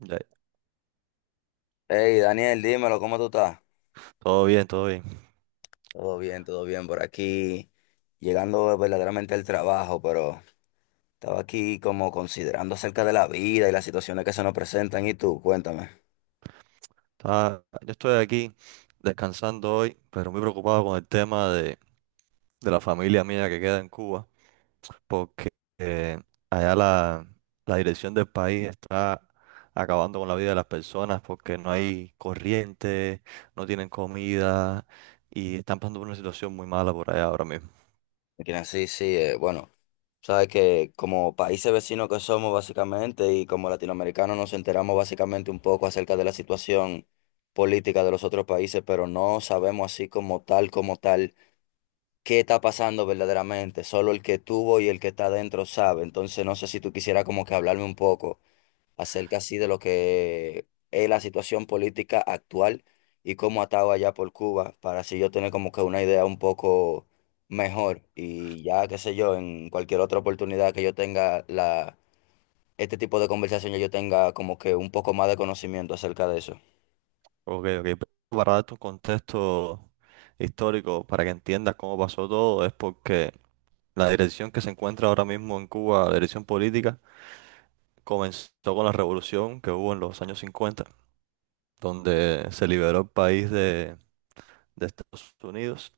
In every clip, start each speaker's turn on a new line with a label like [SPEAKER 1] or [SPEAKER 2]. [SPEAKER 1] Ya,
[SPEAKER 2] Hey, Daniel, dímelo, ¿cómo tú estás?
[SPEAKER 1] todo bien, todo bien.
[SPEAKER 2] Todo bien por aquí, llegando verdaderamente al trabajo, pero estaba aquí como considerando acerca de la vida y las situaciones que se nos presentan. ¿Y tú? Cuéntame.
[SPEAKER 1] Yo estoy aquí descansando hoy, pero muy preocupado con el tema de la familia mía que queda en Cuba, porque eh, allá la dirección del país está acabando con la vida de las personas porque no hay corriente, no tienen comida y están pasando por una situación muy mala por allá ahora mismo.
[SPEAKER 2] Mira, sí, sí, bueno, sabes que como países vecinos que somos básicamente y como latinoamericanos nos enteramos básicamente un poco acerca de la situación política de los otros países, pero no sabemos así como tal, como tal qué está pasando verdaderamente. Solo el que tuvo y el que está adentro sabe. Entonces, no sé si tú quisieras como que hablarme un poco acerca así de lo que es la situación política actual y cómo ha estado allá por Cuba, para así yo tener como que una idea un poco mejor. Y ya, qué sé yo, en cualquier otra oportunidad que yo tenga la, este tipo de conversación, ya yo tenga como que un poco más de conocimiento acerca de eso.
[SPEAKER 1] Ok, ok. Para darte un contexto histórico, para que entiendas cómo pasó todo, es porque la dirección que se encuentra ahora mismo en Cuba, la dirección política, comenzó con la revolución que hubo en los años 50, donde se liberó el país de Estados Unidos.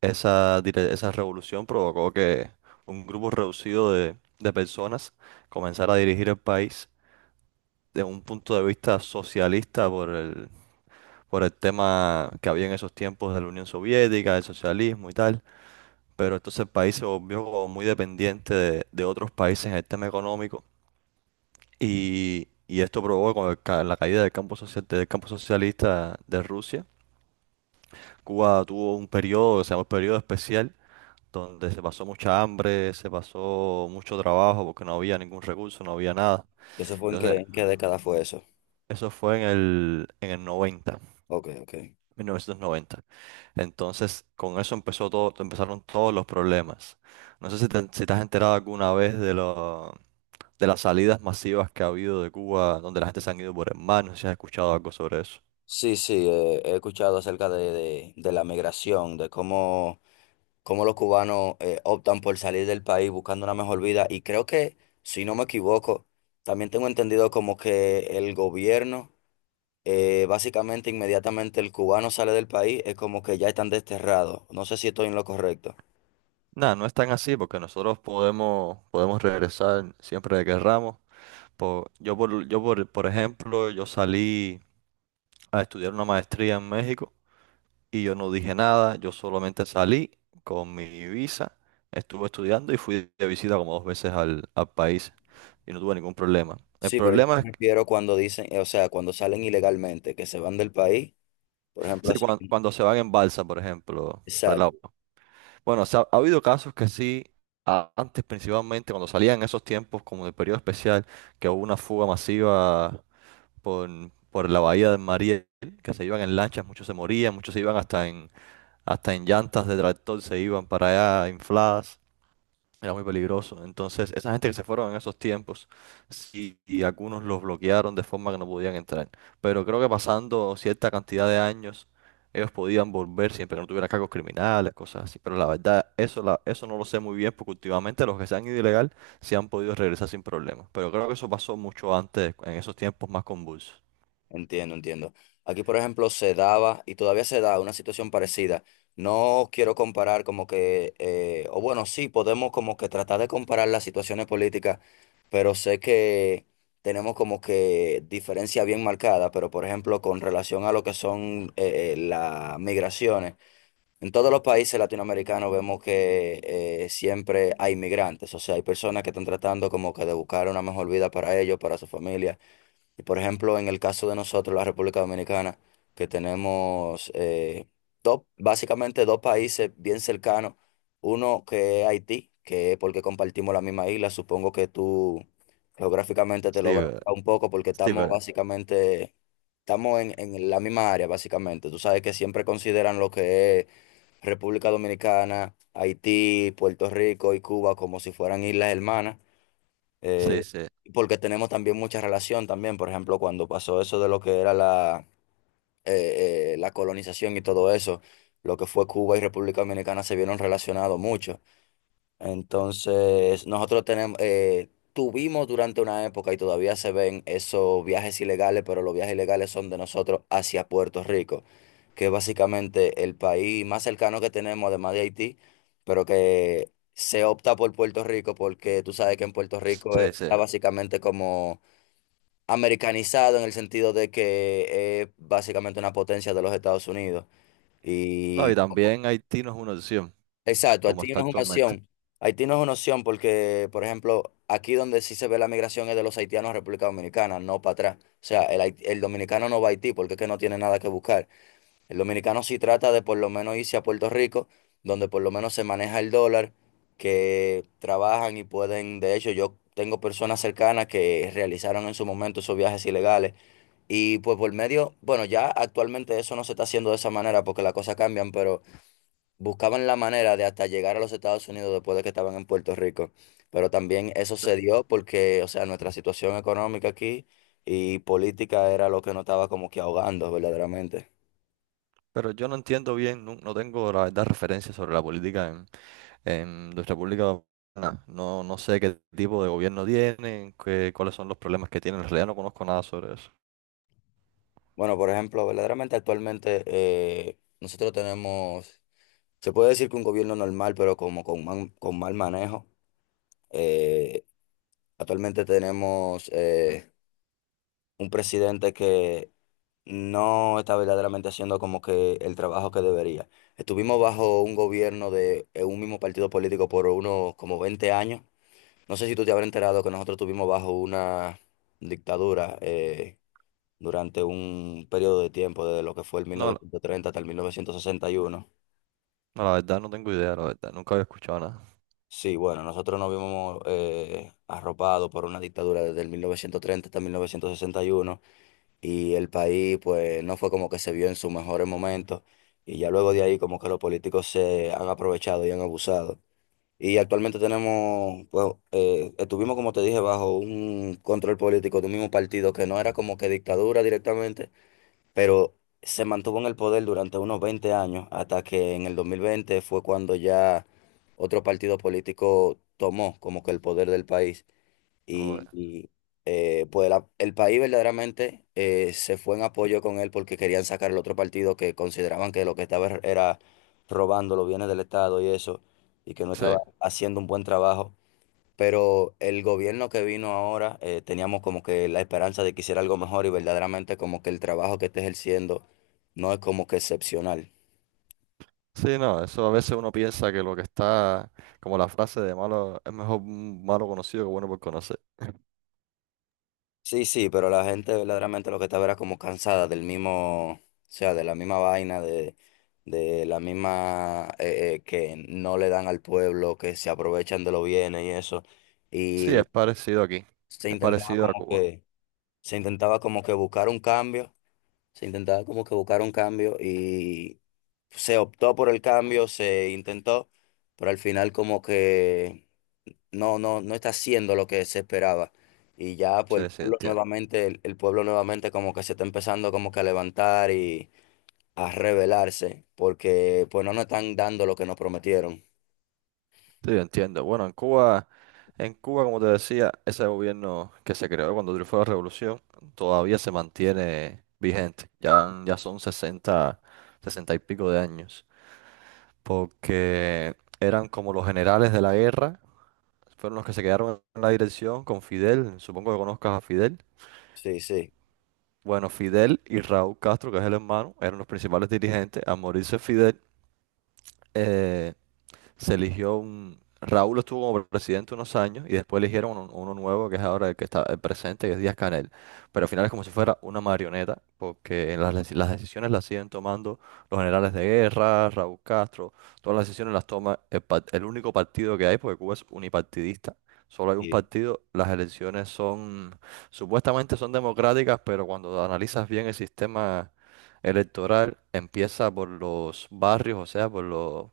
[SPEAKER 1] Esa revolución provocó que un grupo reducido de personas comenzara a dirigir el país de un punto de vista socialista por por el tema que había en esos tiempos de la Unión Soviética, del socialismo y tal. Pero entonces el país se volvió como muy dependiente de otros países en el tema económico. Y esto provocó con la caída del campo social, del campo socialista de Rusia. Cuba tuvo un periodo que se llamó el periodo especial, donde se pasó mucha hambre, se pasó mucho trabajo porque no había ningún recurso, no había nada.
[SPEAKER 2] ¿Eso fue
[SPEAKER 1] Entonces,
[SPEAKER 2] en qué década fue eso?
[SPEAKER 1] eso fue en en el 90,
[SPEAKER 2] Ok, ok.
[SPEAKER 1] 1990. Entonces, con eso empezó todo, empezaron todos los problemas. No sé si te has enterado alguna vez de las salidas masivas que ha habido de Cuba, donde la gente se han ido por el mar, no sé si has escuchado algo sobre eso.
[SPEAKER 2] Sí, sí, he escuchado acerca de, de la migración, de cómo, cómo los cubanos optan por salir del país buscando una mejor vida y creo que, si no me equivoco, también tengo entendido como que el gobierno, básicamente inmediatamente el cubano sale del país, es como que ya están desterrados. No sé si estoy en lo correcto.
[SPEAKER 1] Nada, no es tan así porque nosotros podemos regresar siempre que querramos. Por ejemplo, yo salí a estudiar una maestría en México y yo no dije nada, yo solamente salí con mi visa, estuve estudiando y fui de visita como dos veces al país y no tuve ningún problema. El
[SPEAKER 2] Sí, pero yo
[SPEAKER 1] problema es
[SPEAKER 2] me refiero cuando dicen, o sea, cuando salen ilegalmente, que se van del país, por ejemplo,
[SPEAKER 1] sí,
[SPEAKER 2] así.
[SPEAKER 1] cuando se van en balsa, por ejemplo, para el
[SPEAKER 2] Exacto.
[SPEAKER 1] lado. Bueno, o sea, ha habido casos que sí, antes principalmente, cuando salían esos tiempos, como del periodo especial, que hubo una fuga masiva por, por la bahía de Mariel, que se iban en lanchas, muchos se morían, muchos se iban hasta en llantas de tractor, se iban para allá infladas. Era muy peligroso. Entonces, esa gente que se fueron en esos tiempos, sí, y algunos los bloquearon de forma que no podían entrar. Pero creo que pasando cierta cantidad de años, ellos podían volver siempre que no tuvieran cargos criminales, cosas así. Pero la verdad, eso no lo sé muy bien, porque últimamente los que se han ido ilegal se han podido regresar sin problemas. Pero creo que eso pasó mucho antes, en esos tiempos más convulsos.
[SPEAKER 2] Entiendo, entiendo. Aquí, por ejemplo, se daba y todavía se da una situación parecida. No quiero comparar como que, o bueno, sí, podemos como que tratar de comparar las situaciones políticas, pero sé que tenemos como que diferencia bien marcada, pero por ejemplo, con relación a lo que son las migraciones, en todos los países latinoamericanos vemos que siempre hay migrantes, o sea, hay personas que están tratando como que de buscar una mejor vida para ellos, para su familia. Y por ejemplo, en el caso de nosotros, la República Dominicana, que tenemos dos, básicamente dos países bien cercanos, uno que es Haití, que es porque compartimos la misma isla, supongo que tú geográficamente
[SPEAKER 1] Sí,
[SPEAKER 2] te logras
[SPEAKER 1] pero-
[SPEAKER 2] un poco porque
[SPEAKER 1] sí,
[SPEAKER 2] estamos
[SPEAKER 1] pero-
[SPEAKER 2] básicamente, estamos en la misma área básicamente. Tú sabes que siempre consideran lo que es República Dominicana, Haití, Puerto Rico y Cuba como si fueran islas hermanas.
[SPEAKER 1] sí,
[SPEAKER 2] Eh,
[SPEAKER 1] sí,
[SPEAKER 2] porque tenemos también mucha relación también, por ejemplo, cuando pasó eso de lo que era la, la colonización y todo eso, lo que fue Cuba y República Dominicana se vieron relacionados mucho. Entonces, nosotros tenemos, tuvimos durante una época y todavía se ven esos viajes ilegales, pero los viajes ilegales son de nosotros hacia Puerto Rico, que es básicamente el país más cercano que tenemos, además de Haití, pero que se opta por Puerto Rico porque tú sabes que en Puerto Rico
[SPEAKER 1] sí, sí.
[SPEAKER 2] está básicamente como americanizado en el sentido de que es básicamente una potencia de los Estados Unidos.
[SPEAKER 1] No, y
[SPEAKER 2] Y
[SPEAKER 1] también Haití no es una opción,
[SPEAKER 2] exacto,
[SPEAKER 1] como
[SPEAKER 2] Haití
[SPEAKER 1] está
[SPEAKER 2] no es una
[SPEAKER 1] actualmente.
[SPEAKER 2] opción. Haití no es una opción porque, por ejemplo, aquí donde sí se ve la migración es de los haitianos a República Dominicana, no para atrás. O sea, el, el dominicano no va a Haití porque es que no tiene nada que buscar. El dominicano sí trata de por lo menos irse a Puerto Rico, donde por lo menos se maneja el dólar, que trabajan y pueden, de hecho, yo tengo personas cercanas que realizaron en su momento esos viajes ilegales. Y pues por medio, bueno, ya actualmente eso no se está haciendo de esa manera porque las cosas cambian, pero buscaban la manera de hasta llegar a los Estados Unidos después de que estaban en Puerto Rico. Pero también eso
[SPEAKER 1] Sí.
[SPEAKER 2] se dio porque, o sea, nuestra situación económica aquí y política era lo que nos estaba como que ahogando verdaderamente.
[SPEAKER 1] Pero yo no entiendo bien, no, no tengo la verdad referencia sobre la política en nuestra República Dominicana. No, no sé qué tipo de gobierno tienen, qué, cuáles son los problemas que tienen. En realidad no conozco nada sobre eso.
[SPEAKER 2] Bueno, por ejemplo, verdaderamente actualmente nosotros tenemos, se puede decir que un gobierno normal, pero como con, con mal manejo. Eh, actualmente tenemos un presidente que no está verdaderamente haciendo como que el trabajo que debería. Estuvimos bajo un gobierno de un mismo partido político por unos como 20 años. No sé si tú te habrás enterado que nosotros estuvimos bajo una dictadura durante un periodo de tiempo, desde lo que fue el
[SPEAKER 1] No, la
[SPEAKER 2] 1930 hasta el 1961.
[SPEAKER 1] no, la verdad no tengo idea, la verdad. Nunca había escuchado nada.
[SPEAKER 2] Sí, bueno, nosotros nos vimos arropados por una dictadura desde el 1930 hasta 1961, y el país pues no fue como que se vio en sus mejores momentos y ya luego de ahí como que los políticos se han aprovechado y han abusado. Y actualmente tenemos, pues, estuvimos como te dije, bajo un control político de un mismo partido que no era como que dictadura directamente, pero se mantuvo en el poder durante unos 20 años hasta que en el 2020 fue cuando ya otro partido político tomó como que el poder del país
[SPEAKER 1] Oh,
[SPEAKER 2] y, y, pues el país verdaderamente se fue en apoyo con él porque querían sacar el otro partido que consideraban que lo que estaba era robando los bienes del Estado y eso, y que no
[SPEAKER 1] sí.
[SPEAKER 2] estaba haciendo un buen trabajo. Pero el gobierno que vino ahora, teníamos como que la esperanza de que hiciera algo mejor y verdaderamente como que el trabajo que está ejerciendo no es como que excepcional.
[SPEAKER 1] Sí, no, eso a veces uno piensa que lo que como la frase de malo, es mejor un malo conocido que bueno por conocer.
[SPEAKER 2] Sí, sí, pero la gente verdaderamente lo que estaba era como cansada del mismo, o sea, de la misma vaina, de la misma que no le dan al pueblo, que se aprovechan de los bienes y eso.
[SPEAKER 1] Sí,
[SPEAKER 2] Y
[SPEAKER 1] es parecido aquí.
[SPEAKER 2] se
[SPEAKER 1] Es
[SPEAKER 2] intentaba
[SPEAKER 1] parecido a
[SPEAKER 2] como
[SPEAKER 1] Cuba.
[SPEAKER 2] que, se intentaba como que buscar un cambio, se intentaba como que buscar un cambio y se optó por el cambio, se intentó, pero al final como que no, no, no está haciendo lo que se esperaba. Y ya pues
[SPEAKER 1] Sí,
[SPEAKER 2] el
[SPEAKER 1] sí,
[SPEAKER 2] pueblo
[SPEAKER 1] entiendo.
[SPEAKER 2] nuevamente, el pueblo nuevamente como que se está empezando como que a levantar y a rebelarse, porque pues no nos están dando lo que nos prometieron.
[SPEAKER 1] Sí, entiendo. Bueno, en Cuba. En Cuba, como te decía, ese gobierno que se creó cuando triunfó la revolución todavía se mantiene vigente. Ya son 60, 60 y pico de años, porque eran como los generales de la guerra, fueron los que se quedaron en la dirección con Fidel, supongo que conozcas a Fidel.
[SPEAKER 2] Sí, sí,
[SPEAKER 1] Bueno, Fidel y Raúl Castro, que es el hermano, eran los principales dirigentes. Al morirse Fidel, eh, se eligió un... Raúl estuvo como presidente unos años y después eligieron uno nuevo que es ahora el que está el presente, que es Díaz-Canel. Pero al final es como si fuera una marioneta, porque en las decisiones las siguen tomando los generales de guerra, Raúl Castro, todas las decisiones las toma el único partido que hay, porque Cuba es unipartidista. Solo hay un
[SPEAKER 2] sí,
[SPEAKER 1] partido, las elecciones supuestamente son democráticas, pero cuando analizas bien el sistema electoral, empieza por los barrios, o sea, por los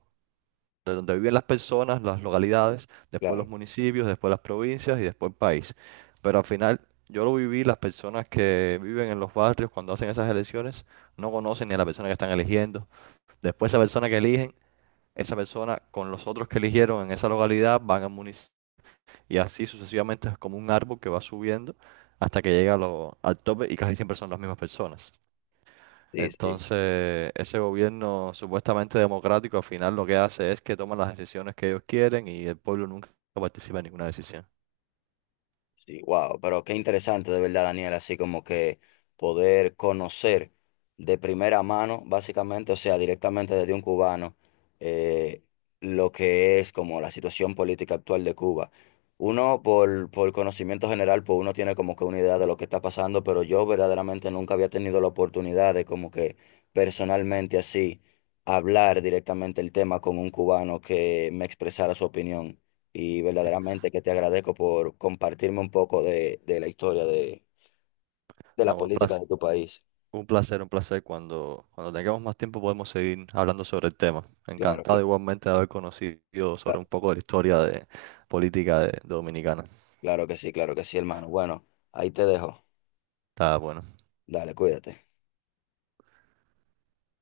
[SPEAKER 1] de donde viven las personas, las localidades, después
[SPEAKER 2] claro,
[SPEAKER 1] los municipios, después las provincias y después el país. Pero al final yo lo viví, las personas que viven en los barrios cuando hacen esas elecciones no conocen ni a la persona que están eligiendo. Después esa persona que eligen, esa persona con los otros que eligieron en esa localidad van al municipio y así sucesivamente es como un árbol que va subiendo hasta que llega a al tope y casi siempre son las mismas personas.
[SPEAKER 2] sí, sí.
[SPEAKER 1] Entonces, ese gobierno supuestamente democrático al final lo que hace es que toman las decisiones que ellos quieren y el pueblo nunca participa en ninguna decisión.
[SPEAKER 2] Sí, wow, pero qué interesante de verdad, Daniel, así como que poder conocer de primera mano, básicamente, o sea, directamente desde un cubano, eh, lo que es como la situación política actual de Cuba. Uno, por conocimiento general, pues uno tiene como que una idea de lo que está pasando, pero yo verdaderamente nunca había tenido la oportunidad de como que personalmente así hablar directamente el tema con un cubano que me expresara su opinión y verdaderamente que te agradezco por compartirme un poco de la historia de la
[SPEAKER 1] No, un
[SPEAKER 2] política
[SPEAKER 1] placer,
[SPEAKER 2] de tu país.
[SPEAKER 1] un placer, un placer. Cuando tengamos más tiempo podemos seguir hablando sobre el tema.
[SPEAKER 2] Claro,
[SPEAKER 1] Encantado
[SPEAKER 2] claro,
[SPEAKER 1] igualmente de haber conocido sobre un poco de la historia de política de, dominicana.
[SPEAKER 2] claro que sí, hermano. Bueno, ahí te dejo.
[SPEAKER 1] Está bueno.
[SPEAKER 2] Dale, cuídate.